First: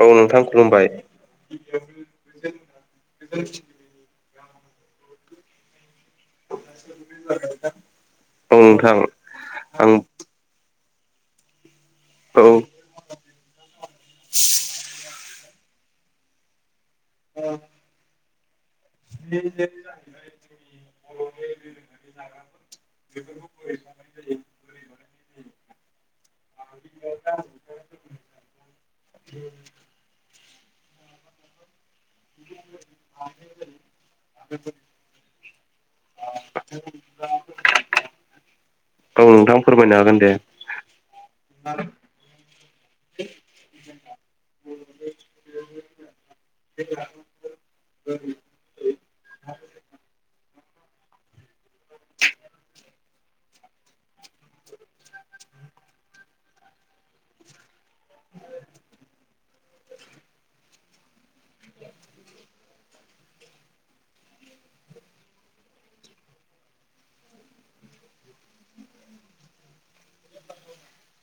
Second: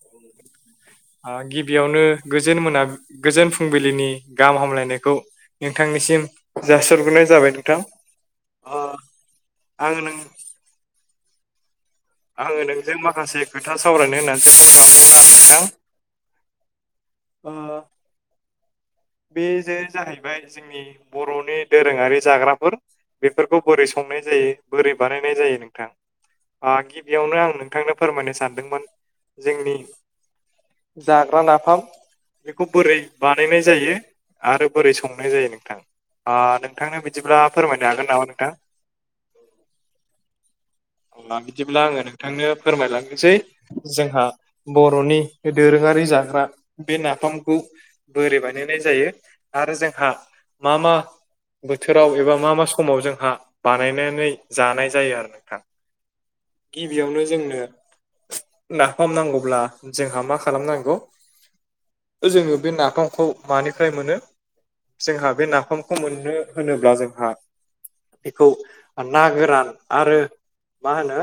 औ नोंथां खुलुमबाय गिबियावनो गोजोन मोना गोजोन फुं फुंबिलिनि गाहाम हामलायनायखौ नोंथांनिसिम जासरग्रोनाय जाबाय नोंथां औ नोंथां आं आंङो नों औ आंङो नोंजों माखासे खोथा सावरायनो होननानैसो फन खालामदोंमोन आरो नोंथां। [inaudible] बे जे जाहैबाय जोंनि बर'नि दोरोंङारि जाग्राफोर बेफोरखौ बोरै संङो संनाय जायो बोरै बानायनाय जायो नोंथां? गिबियावनो आं नोंथांनो फोरमायनो सानदोंमोन जोंनि जाग्रा नाफाम बेखौ बोरै बानायनाय जायो? आरो बोरै संनाय जायो नोंथां नोंथांनो बिदिब्ला फोरमायनो हागोन नामा नोंथां? औ नोंथां फोरमायनो हागोन दे। अब्ला बिदिब्ला आङो नोंथांनो फोरमायलांनोसै जोंहा बर'नि दोरोङारि जाग्रा बे नाफामखौ ओरैबायदि जायो आरो जोंहा मा मा बोथोराव एबा मा मा समाव जोंहा बानायनानै जानाय जायो आरो नोंथां गिबियावनो जोंनो नाफाम नांगौब्ला जोंहा मा खालामनांगौ जोङो बे नाफामखौ मानिफ्राय मोनो जोंहा बे नाफामखौ मोननो होनोब्ला जोंहा बेखौ ना गोरान आरो मा होनो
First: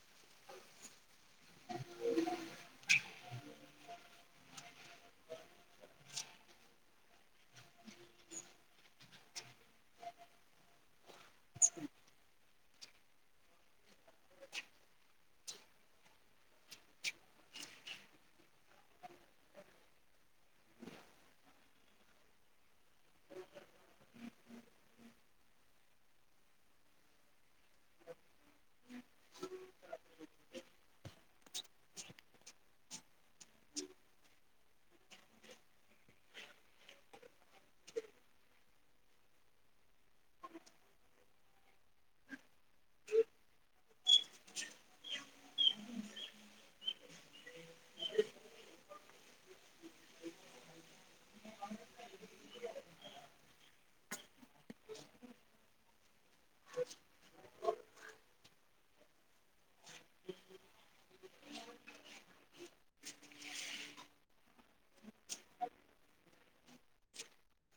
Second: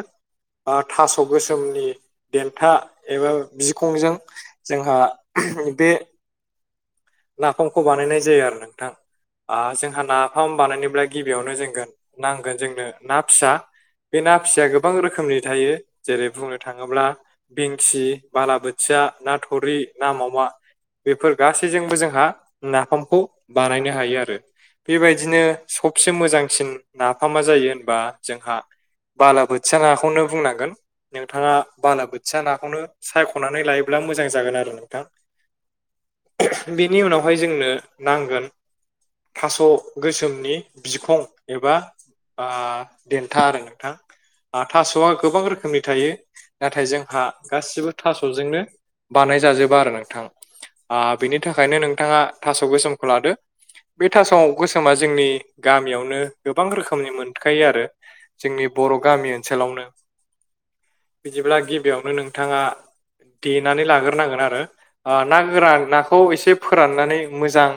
आं थास' गोसोमनि देन्था एबा बिखंजों जोंहा बे नाफामखौ बानायनाय जायो आरो नोंथां। आ जोंहा नाफाम बानायनोब्ला गिबियावनो जों नांगोन जोंनो ना फिसा बे ना फिसाया गोबां रोखोमनि थायो जेरै बुंनो थाङोब्ला बेंखि बालाबाथिया ना थुरि ना मावमा बेफोर गासैजों जोंहा नाफामखौ बानायनो हायो आरो। बेबायदिनो सबसे मोजांसिन नाफामा जायो होनबा जोंहा बालाबाथिया नाखौनो बुंनांगोन। नोंथाङा बालाबाथिया नाखौनो सायख'नानै लायोब्ला मोजां जागोन आरो नोंथां। बेनि उनावहाय जोंनो नांगोन थास' गोसोमनि बिखं एबा आं देन्था आरो नोंथां थास'आ गोबां रोखोमनि थायो नाथाय जोंहा गासिबो थास'जोंनो बानाय जाजोबा आरो नोंथां। आ बिनि थाखायनो नोंथाङा थास' बे समखौ लादो। बे थासाव गोसोमा जोंनि गामियावनो गोबां रोखोमनि मोनखायो आरो जोंनि बर' गामि ओनसोलावनो बिदिब्ला गिबियावनो नोंथाङा देनानै लाग्रोनांगोन आरो। ओ ना गोरान ना खौ एसे फोराननानै मोजां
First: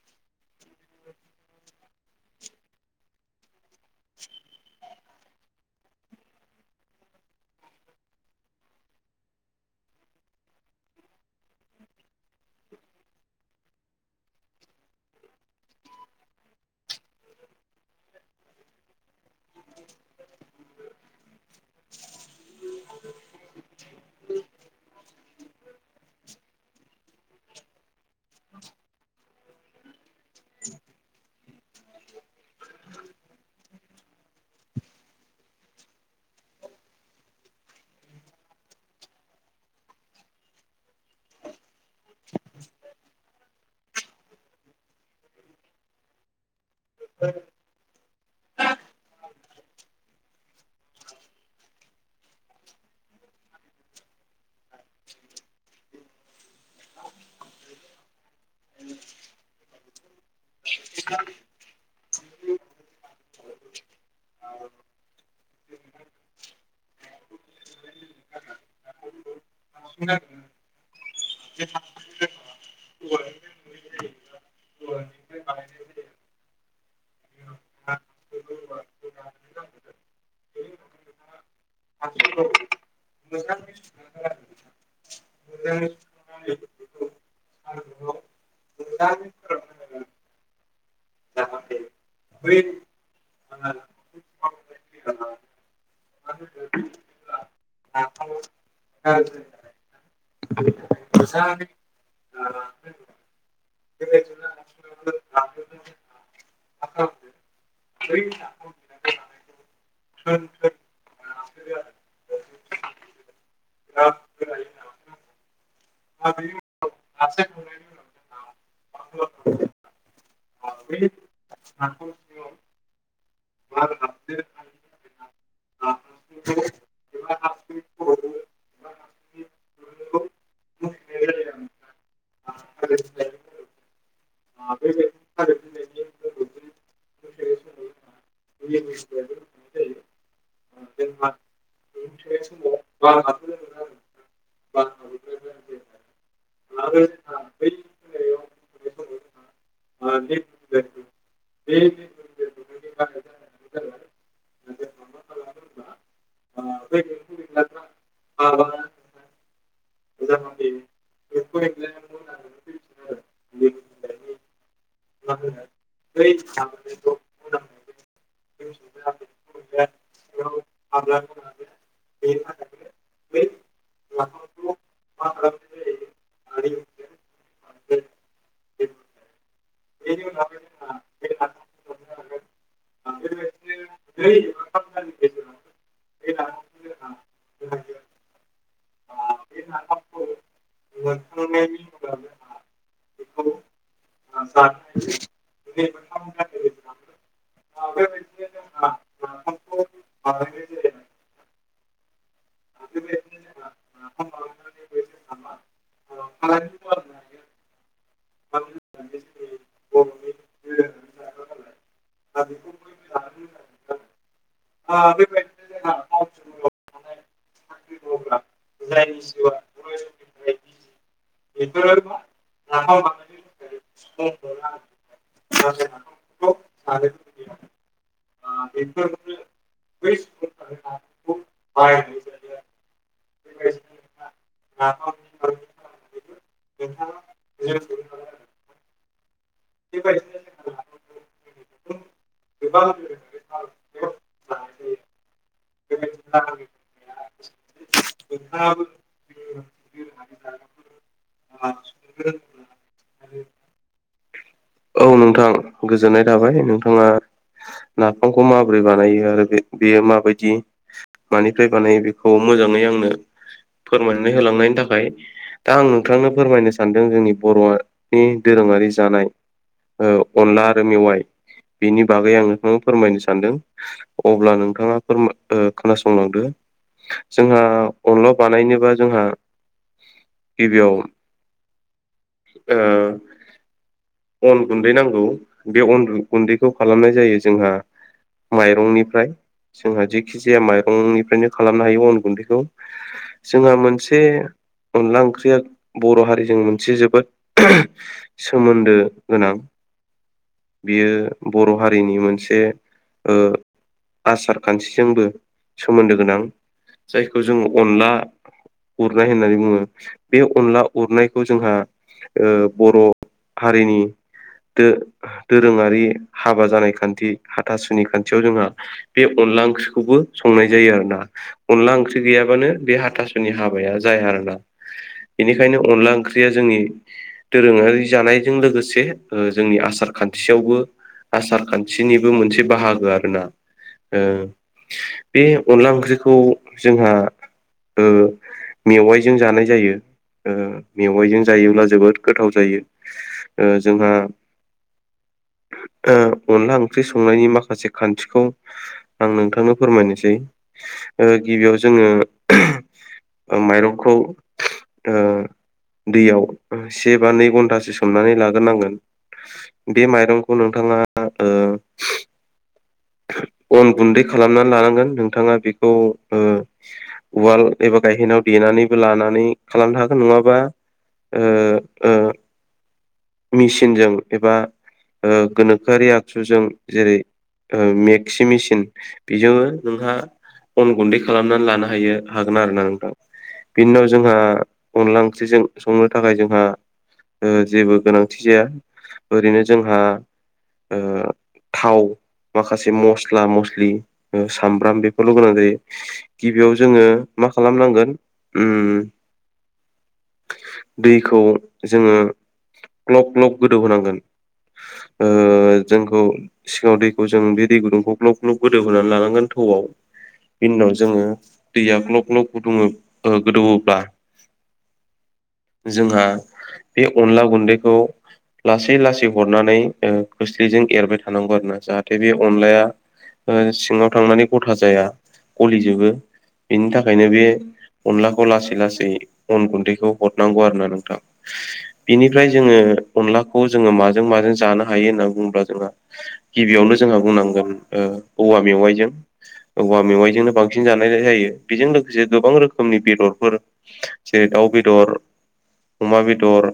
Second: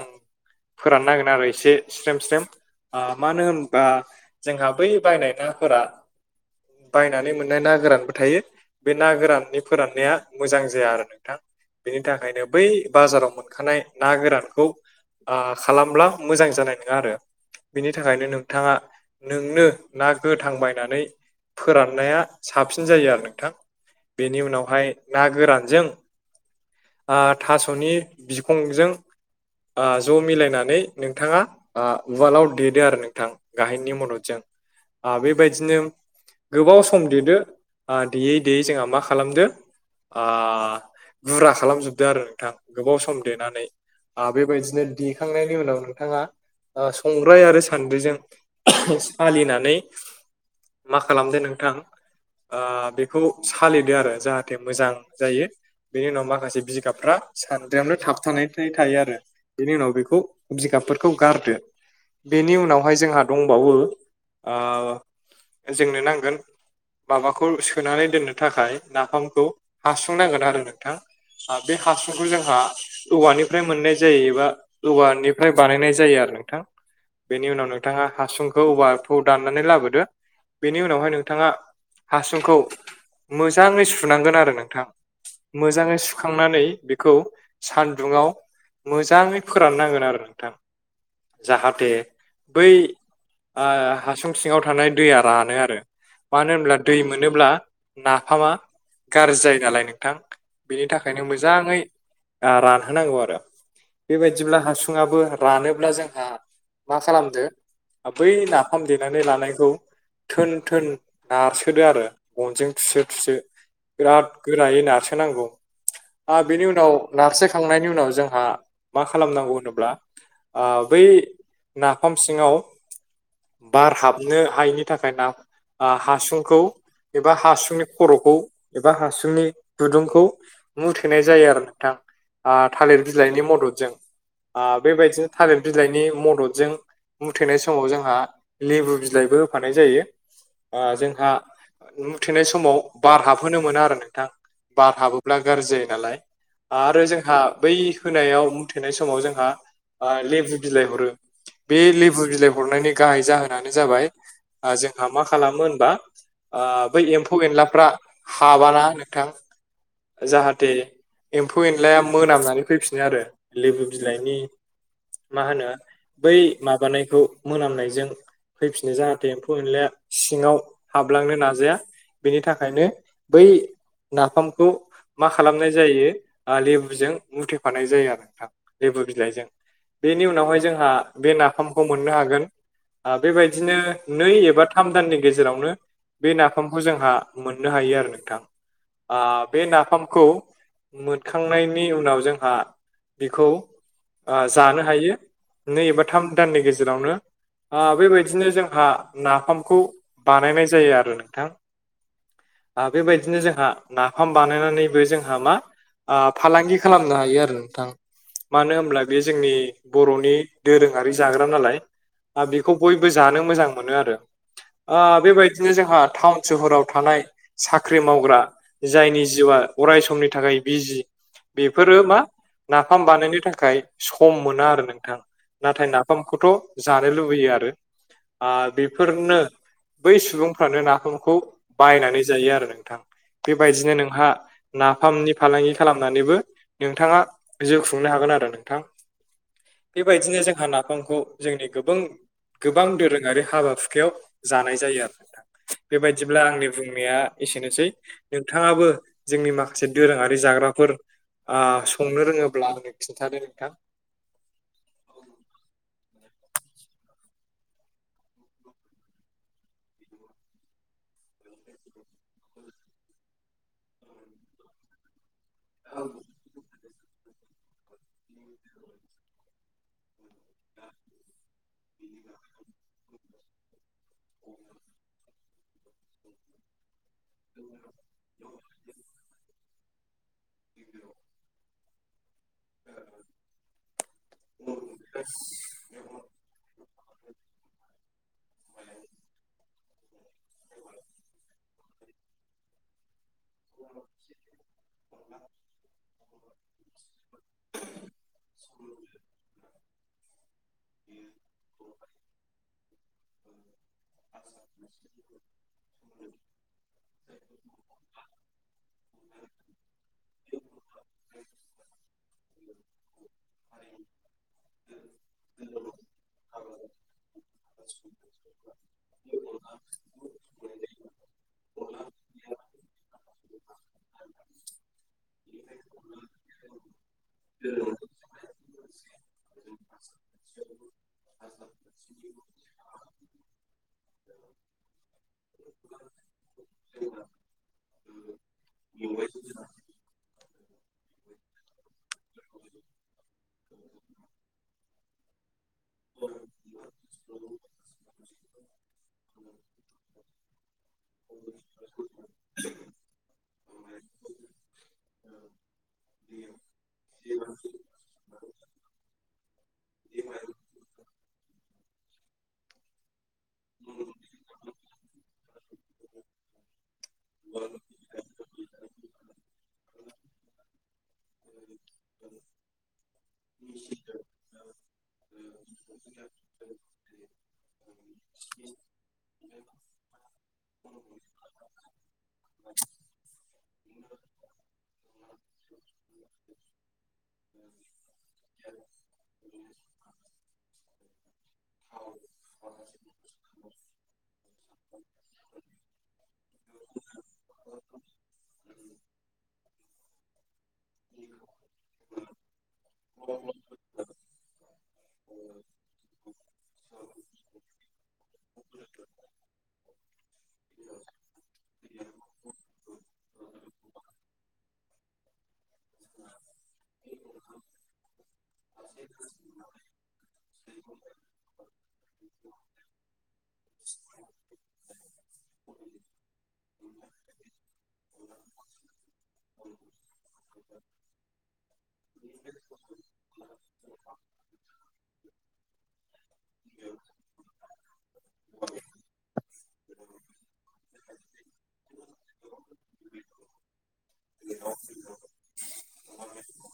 फोराननोन हांगोन आरो एसे स्रेम स्रेम। मानो होनबा जोंहा बै बायनाय नाफोरा बायनानै मोननाय ना गोरानबो थायो। बे ना गोराननि फोराननाया मोजां जाया आरो नोंथां बेनि थाखायनो बै बाजाराव मोनखानाय ना गोरानखौ खालामब्ला मोजां जानाय नङा आरो। बिनि थाखायनो नोंथाङा नोंनो ना गोथांबायनानै फोराननाया साबसिन जायो आरो नोंथां। बेनि उनावहाय ना गोरानजों आं था नि बिखंजों आ ज' मिलायनानै नोंथाङा आं उवालाव देदो आरो नोंथां गाहेननि मददजों। आ बेबायदिनो गोबाव सम देदो आरो देयै देयै जोंहा मा खालामदो आ बुरा खालामजोबदो आरो नोंथां। गोबाव सम देनानै बेबायदिनो देखांनायनि उनाव नोंथाङा ओ संग्राय सान्द्रिजों सालिनानै मा खालामदो नोंथां आ बेखौ सालिदो आरो जाहाथे मोजां जायो। बेनि उनाव माखासे बिगाबफ्रा सान्द्रियावनो थाबथानानै थायो आरो बेनि उनाव बेखौ जिगाबफोरखौ गारदो बेनि उनावहाय जोंहा दंबावो आ जोंनो नांगोन माबाखौ सोनानै दोननो थाखाय नाफामखौ हासुं नांगोन आरो नोंथा बे हासुं खौ जोंहा औवानिफ्राय मोननाय जायो एबा औवानिफ्राय बानायनाय जायो आरो नोंथां। बेनि उनाव नोंथाङा हासुंखौ औवाथौ दाननानै लाबोदो। बेनि उनावहाय नोंथाङा हासुंखौ मोजाङै सुनांगोन आरो नोंथां। मोजाङै सुखांनानै बे खौ सान्दुंङाव मोजाङै फोरान नांगोन आरो नोंथां। जाहाथे बै ओ हासुं सिङाव थानाय दैया रानो आरो। मानो होनब्ला दै मोनोब्ला नाफामा गाज्रि जायो नालाय नोंथां। बिनि थाखायनो मोजाङै रानहोनांगौ आरो बेबायदिब्ला हासुङाबो रानोब्ला जोंहा मा खालामदो बै नाफाम देनानै लानायखौ थोन थोन नारसोदो आरो गनजों थुसो थुसो। बिराद गोरायै नारसोनांगौ। आ बे उनाव नारसो खांनायनि उनाव जोंहा मा खालामनांगौ होनोब्ला ओ बै नाफाम सिङाव बार हाबनो हायिनि थाखाय ना आ हासुंखौ एबा हासुंनि खर'खौ एबा हासुंनि गुदुंखौ मुथेनाय जायो आरो नोंथां आ थालिर बिलाइनि मददजों। आ बेबायदिनो थालिर बिलाइनि मददजों। मुथेनाय समाव जोंहा लेबु बिलाइबो होफानाय जायो ओ जोंहा मुथेनाय समाव बार हाबहोनो मोना आरो नोंथां बार हाबोब्ला गाज्रि जायो नालाय। आरो जोंहा बै होनायाव मुथेनाय समाव जोंहा ओ लेबु बिलाइ हरो। बे लेबु बिलाइ हरनायनि गाहाय जाहोनानो जाबाय जोंहा मा खालामो होनबा ओ बै एम्फौ एनलाफ्रा हाबाना नोंथां जाहाथे एम्फौ एनलाया मोनामनानै फैफिनो आरो लेबु बिलाइनि मा होनो बै माबानायखौ मोनामनायजों फैफिनो जाहाथे एम्फौ एनलाया सिङाव हाबलांनो नाजाया। बेनि थाखायनो बै नाफामखौ मा खालामनाय जायो ओ लेबुजों मुथेफानाय जायो आरो नोंथां लेबु बिलाइजों। बेनि उनावहाय जोंहा बे नाफामखौ मोननो हागोन। बेबायदिनो नै एबा थाम दाननि गेजेरावनो बे नाफामखौ जोंहा मोननो हायो आरो नोंथां ओ बे नाफामखौ मोनखांनायनि उनाव जोंहा बिखौ ओ जानो हायो नै एबा थाम दाननि गेजेरावनो। ओ बेबायदिनो जोंहा नाफामखौ बानायनाय जायो आरो नोंथां। आ बेबायदिनो जोंहा नाफाम बानायनानैबो जोंहा मा आ फालांगि खालामनो हायो आरो नोंथां। मानो होमब्ला बे जोंनि बर'नि दोरोङारि जाग्रा नालाय। आ बेखौ बयबो जानो मोजां मोनो आरो। ओ बेबायदिनो जोंहा टाउन सोहोराव थानाय साख्रि मावग्रा जायनि जिउआ अराय समनि थाखाय बिजि बेफोरो मा नाफाम बानायनो थाखाय सम मोना आरो नोंथां। नाथाय नाफामखौथ' जानो लुबैयो आरो। ओ बेफोरनो बै सुबुंफ्रानो नाफोरखौ बायनानै जायो आरो नोंथां। बेबायदिनो नोंहा नाफामनि फालांगि खालामनानैबो नोंथाङा जिउ खुंनो हागोन आरो नोंथां। बेबायदिनो जोंहा नाफामखौ जोंनि गोबां गोबां दोरोङारि हाबा हुखायाव जानाय जायो आरो। बेबायदिब्ला आंनि बुंनाया एसेनोसै नोंथाङाबो जोंनि माखासे दोरोङारि जाग्राफोर संनो ओ रोङोब्ला होनो खिन्थादो नोंथां। औ नोंथां। गोजोननाय थाबाय नोंथाङा नाफामखौ माबोरै बानायो आरो बे बेयो माबायदि मानिफ्राय बानायो बे खौ मोजाङै आंनो फोरमायनानै होलांनायनि थाखाय दा आं नोंथांनो फोरमायनो सानदों जोंनि बर'नि दोरोङारि जानाय औ। अनला आरो मेवाइ बिनि बागै आं नोंथांनो फोरमायनो सानदों। अब्ला नोंथाङा फोर खोनासंलांदो। जोंहा अनला बानायनोबा जोंहा गिबियाव ओ अन गुन्दै नांगौ। बे गुन्दैखौ खालामनाय जायो जोंहा माइरंनिफ्राय जोंहा खि जाया माइरंनिफ्रायनो खालामनो हायो अन गुन्दैखौ। जोंहा मोनसे अनला ओंख्रिया बर' हारिजों मोनसे जोबोद सोमोन्दो गोनां। बियो बर' हारिनि मोनसे ओ आसार खान्थिजोंबो सोमोन्दो गोनां जायखौ जों अनला उरनाय होननानै बुङो बे अनला उरनायखौ जोंहा ओ बर' हारिनि दो दोरोङारि हाबा जानाय खान्थि हाथासुनि खान्थियाव जोंहा बे अनला ओंख्रिखौबो संनाय जायो आरो ना अनला ओंख्रि गैयाबानो बे हाथास जोंनि हाबाया जाया आरोना बेनिखायनो अनला ओंख्रिया जोंनि दोरोङारि जानायजों लोगोसे ओ जोंनि आसार खान्थियावबो आसार खान्थिनिबो मोनसे बाहागो आरो ना। ओ बे अनला ओंख्रिखौ जोंहा ओ मेवाइजों जानाय जायो। ओ मेवाइजों जायोब्ला जोबोद गोथाव जायो। ओ जोंहा [inaudible] ओ अनला ओंख्रि संनायनि माखासे खान्थिखौ आं नोंथांनो फोरमायनोसै ओ गिबियाव जोंङो ओ माइरंखौ ओ दैयाव से बा नै घन्टा सो सोमनानै लाग्रोनांगोन बे माइरंखौ नोंथाङा अन गुन्दै खालामनानै लानांगोन। नोंथाङा बेखौ उवाल एबा गायहेनाव देनानैबो लानानै खालामनो हागोन नङाबा ओ ओ मेसिनजों एबा गोनोखोआरि आगजुजों जेरै ओ मेक्सि मेसिन बेजोंबो नोंहा अन गुन्दै खालामनानै लानो हायो हागोन आरो ना बिनि उनाव जोंहा अनला ओंख्रिजों संनो थाखाय जोंहा ओ जेबो गोनांथि जाया ओरैनो जोंहा थाव माखासे मस्ला मस्लि ओ सामब्राम बेफोरल' गोनां जायो। गिबियाव जोंङो मा खालामनांगोन ओम दैखौ जोंङो ग्लब ग्लब गोदौ होनोनांगोन। जोंखौ सिगाङाव दै जों बे दै गुदुंखौ ग्लब ग्लब गोदौ होनानै लानांगोन थौआव। बिनि उनाव जोंङो दैया ग्लब ग्लब गुदुङो ओ गोदौवोबा [inaudible] जोंहा बे अनला गुन्दैखौ लासै लासै हरनानै ओ खोस्लिजों एरबाय थानांगौ आरो ना जाहाथे नै बे अनलाया सिङाव थांनानै गथा जाया गलिजोबो बिनि थाखायनो बे अनलाखौ लासै लासै अन गुन्दैखौ हरनांगौ आरो ना नोंथां बिनिफ्राय जोङो अनलाखौ जोङो माजों माजों जानो हायो होनना बुङोब्ला जोंहा गिबियावनो जोंहा बुंनांगोन ओ औवा मेवाइजों औवा मेवाइजोंनो बांसिन जानाय जायो बेजों लोगोसे गोबां रोखोमनि बेदरफोर जेरै- दाव बेदर अमा बेदर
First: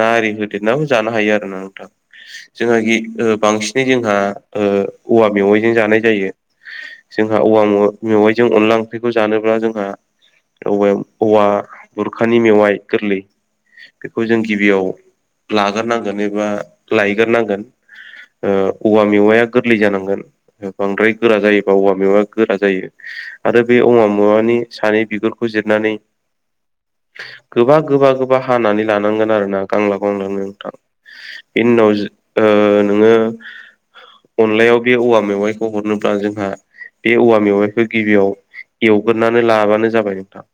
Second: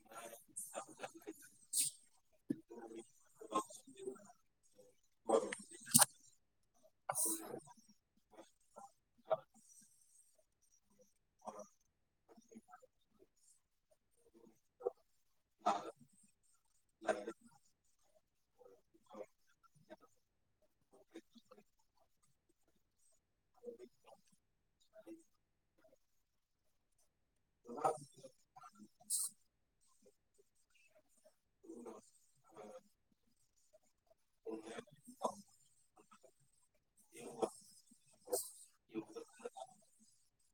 ना आरि होदेरनाबो जानो हायो आरो ना नोंथां जोंहा गि ओ बांसिनै जोंहा ओ औवा मेवाइजों जानाय जायो जोंहा औवा मेवा-मेवाइजों अनला ओंख्रिखौ जानोब्ला जोंहा औवाया औवा बुरखानि मेवाइ गोरलै बेखौ जों गिबियाव लाग्रोनांगोन एबा लायग्रोनांगोन। ओ औवा मेवाया गोरलै जानांगोन बांद्राय गोरा जायोबा औवा मेवाया गोरा जायो। आरो बे औवा मेवानि सानि बिगुरखौ जिरनानै गोबा गोबा गोब बा हानानै लानांगोन आरो ना गांलाब गांलाबनो नोंथां बेनि उनावज ओ नोङो अनलायाव बे औवा मेवाइखौ हरनोब्ला जोंहा बे औवा मेवाइखौ गिबियाव एवग्रोनानै लाबानो जाबाय नोंथां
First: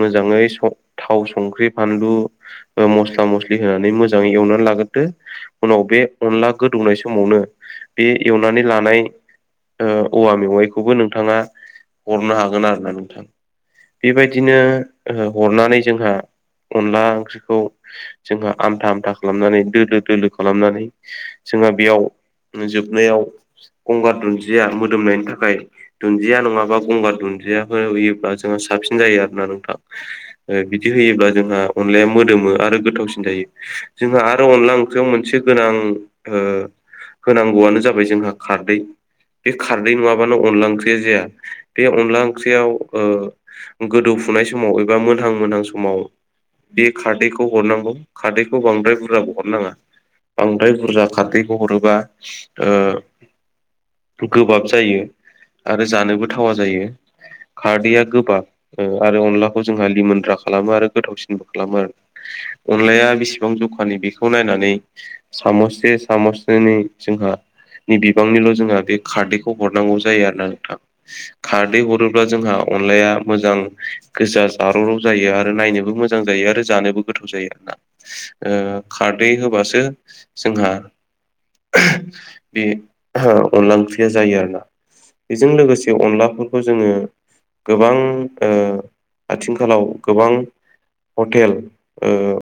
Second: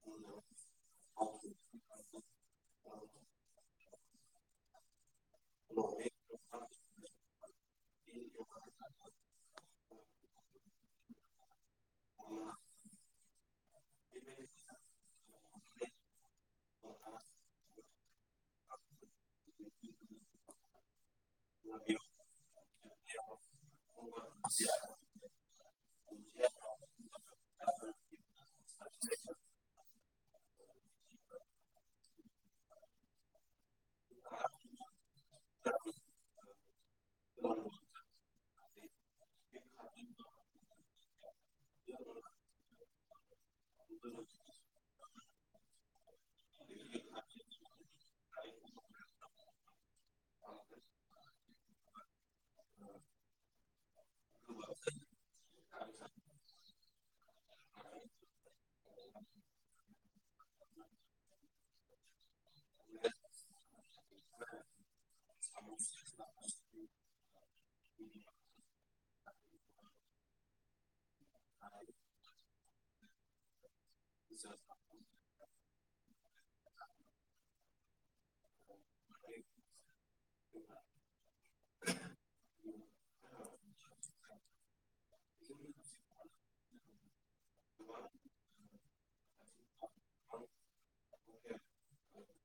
मोजाङै स थाव संख्रि फानलु ओ मस्ला मस्लि होनानै मोजाङै एवनानै लाग्रोदो उनाव बे अनला गोदौनाय समावनो बे एवनानै लानाय ओ औवा मेवाइखौबो नोंथाङा हरनो हागोन आरो ना नोंथां बेबायदिनो ओ हरनानै जोंहा अनला ओंख्रिखौ जोंहा आमथा आमथा खालामनानै दोलो दोलो खालामनानै जोंहा बेयाव जोबनायाव गंगार दुन्दिया मोदोमनायनि थाखाय दुन्दिया नङाबा गंगार दुन्दिया हो-होयोब्ला जोंहा साबसिन जायो आरो ना नोंथां ओ बिदि होयोब्ला जोंहा अनलाया मोदोमो आरो गोथावसिन जायो। जोंहा आरो अनला ओंख्रियाव मोनसे गोनां ओ होनांगौआनो जाबाय जोंहा खारदै बे खारदै नङाबानो अनला ओंख्रिया जाया। बे अनला ओंख्रियाव ओ गोदौफुनाय समाव एबा मोनहां मोनहां समाव बे खारदैखौ हरनांगौ खारदैखौ बांद्राय बुरजाबो हरनाङा। बांद्राय बुरजा खारदैखौ हरोबा ओ गोबाब जायो आरो जानोबो थावा जायो। खारदैया गोबाब ओ आरो अनलाखौ जोंहा लिमोनद्रा खालामो आरो गोथावसिनबो खालामो आरो। अनलाया बेसेबां जखानि बेखौ नायनानै सामससे सामससेनै ओणनि बिबांनिल' जोंहा बे खारदैखौ हरनांगौ जायो आरो ना नोंथां। खारदै हरोब्ला जोंहा अनलाया मोजां गोसा जारौ रौ जायो आरो नायनोबो मोज जां जायो आरो जानोबो गोथाव जायो आरोना ओ खारदै होबासो जोंहा बे ओ अनला ओंख्रिया जायो आरोना बेजों लोगोसे अनलाफोरखौ जोङो गोबां ओ आथिंखालाव गोबां हटेल ओ